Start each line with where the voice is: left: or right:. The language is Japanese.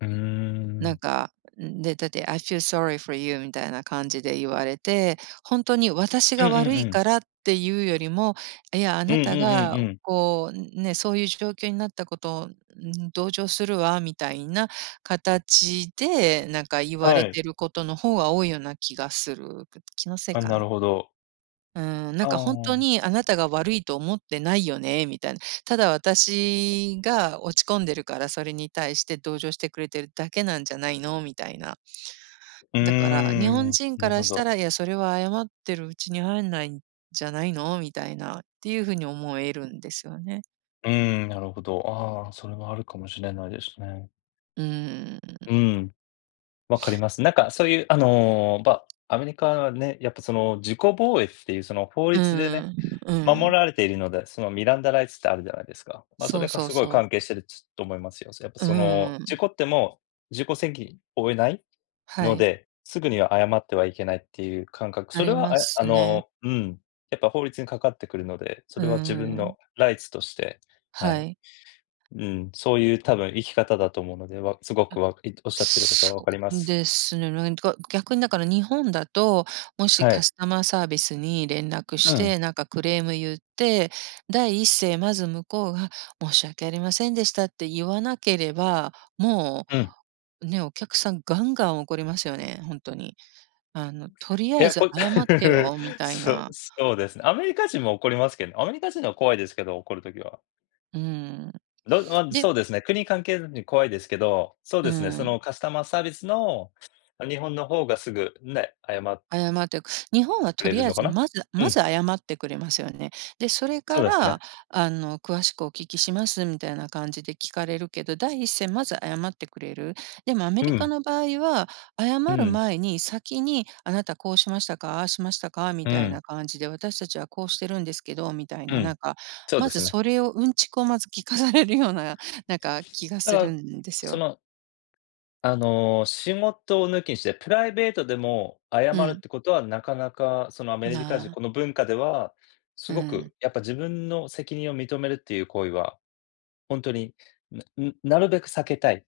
left: うー
right: なん
left: ん。
right: か、で、だって、「I feel sorry for you」みたいな感じで言われて、ほんとに私
left: うん
right: が
left: うん
right: 悪
left: う
right: いか
left: ん。
right: らっていうよりも、いや、あ
left: うん
right: な
left: うん
right: た
left: う
right: が
left: んうん。
right: こうね、そういう状況になったことを同情するわみたいな形で、なんか言わ
left: は
right: れ
left: い。
right: てることの方が多いような気がする。ぐっと、気のせい
left: あ、
right: か
left: なる
right: な？
left: ほど。
right: うーん、なん
left: あ
right: かほんと
left: あ。
right: にあなたが悪いと思ってないよねみたいな、ただ私が落ち込んでるから、それに対して同情してくれてるだけなんじゃないのみたいな。
left: う
right: だから日
left: ー
right: 本
left: ん、
right: 人か
left: なる
right: ら
left: ほ
right: した
left: ど。
right: ら、いや、それは謝ってるうちに入んないんじゃないのみたいなっていうふうに思えるんですよね。
left: うーん、なるほど。ああ、それはあるかもしれないですね。
right: うーん。
left: うん。分かり ます。なんかそういうあの、ばアメリカはね、やっぱその、自己防衛っていうその、法
right: う
left: 律でね、
right: んうん、う
left: 守
right: ん。
left: られているので、その、ミランダライツってあるじゃないですか。まあ、そ
right: そ
left: れ
right: う
left: が
right: そう
left: すごい
right: そう。
left: 関係してる、つ思いますよ。やっぱ
right: う
left: その、
right: ー
left: 事
right: ん。
left: 故っても、自己責負えない
right: は
left: の
right: い。
left: で、すぐには謝ってはいけないっていう感覚、
right: あ
left: それ
right: り
left: は、
right: ま
left: え、あ
right: すね。
left: の、うん。やっぱ法律にかかってくるので、そ
right: うー
left: れは自分
right: ん。
left: のライツとして、は
right: は
left: い。
right: い。
left: うん、そういう多分生き方だと思うので、わすご
right: う
left: く
right: ん。
left: わいおっしゃってること
right: そ
left: は分かりま
right: う
left: す。
right: ですね、なんか逆にだから日本だと、もし
left: は
right: カ
left: い。
right: スタマーサービスに連絡
left: う
right: し
left: ん。
right: て、なんかクレームゆって、第一声まず向こうが申し訳ありませんでしたってゆわなければ、も
left: うん。
right: う、ね、お客さんガンガン怒りますよね、ほんとに。あのとりあ
left: い
right: え
left: や、
right: ず
left: こ
right: 謝って よみたい
left: そ
right: な。
left: そうですね、アメリカ人も怒りますけど、アメリカ人のは怖いですけど、怒る時は。
right: うん、
left: の、あ、そ
right: で。
left: うですね、国関係なしに怖いですけど、そう
right: う
left: ですね、そ
right: ん。
left: の、カスタマーサービスの日本の方がすぐ、ね、あやま
right: 謝って、日本は
left: く
right: と
left: れ
right: り
left: る
right: あえ
left: のか
right: ず、
left: な？
right: まず、
left: う
right: ま
left: ん。
right: ず謝ってくれますよね。で、それ
left: そ
right: か
left: うです
right: ら
left: ね。
right: あの詳しくお聞きしますみたいな感じで聞かれるけど、第一声まず謝ってくれる。でもアメ
left: う
right: リカ
left: ん。
right: の場合は謝
left: う
right: る
left: ん。
right: 前に先にあなたこうしましたか、ああしましたかみ
left: う
right: たい
left: ん。
right: な感じで、私たちはこうしてるんですけどみたい
left: う
right: な、な
left: ん、
right: んか
left: そう
right: ま
left: で
right: ず
left: すね。
right: それをうんちくをまず聞かされるような、なんか気が
left: だ
right: す
left: か
right: る
left: ら、
right: んです
left: そ
right: よ。
left: の。あの、仕事を抜きにして、プライベートでも謝
right: う
left: るっ
right: ん。
left: てことはなかなかそのアメリカ人、
right: な
left: この文化ではす
right: う
left: ごく
right: ん。
left: やっぱ自分の責任を認めるっていう行為は、ほんとに、なうん、なるべく避けたい。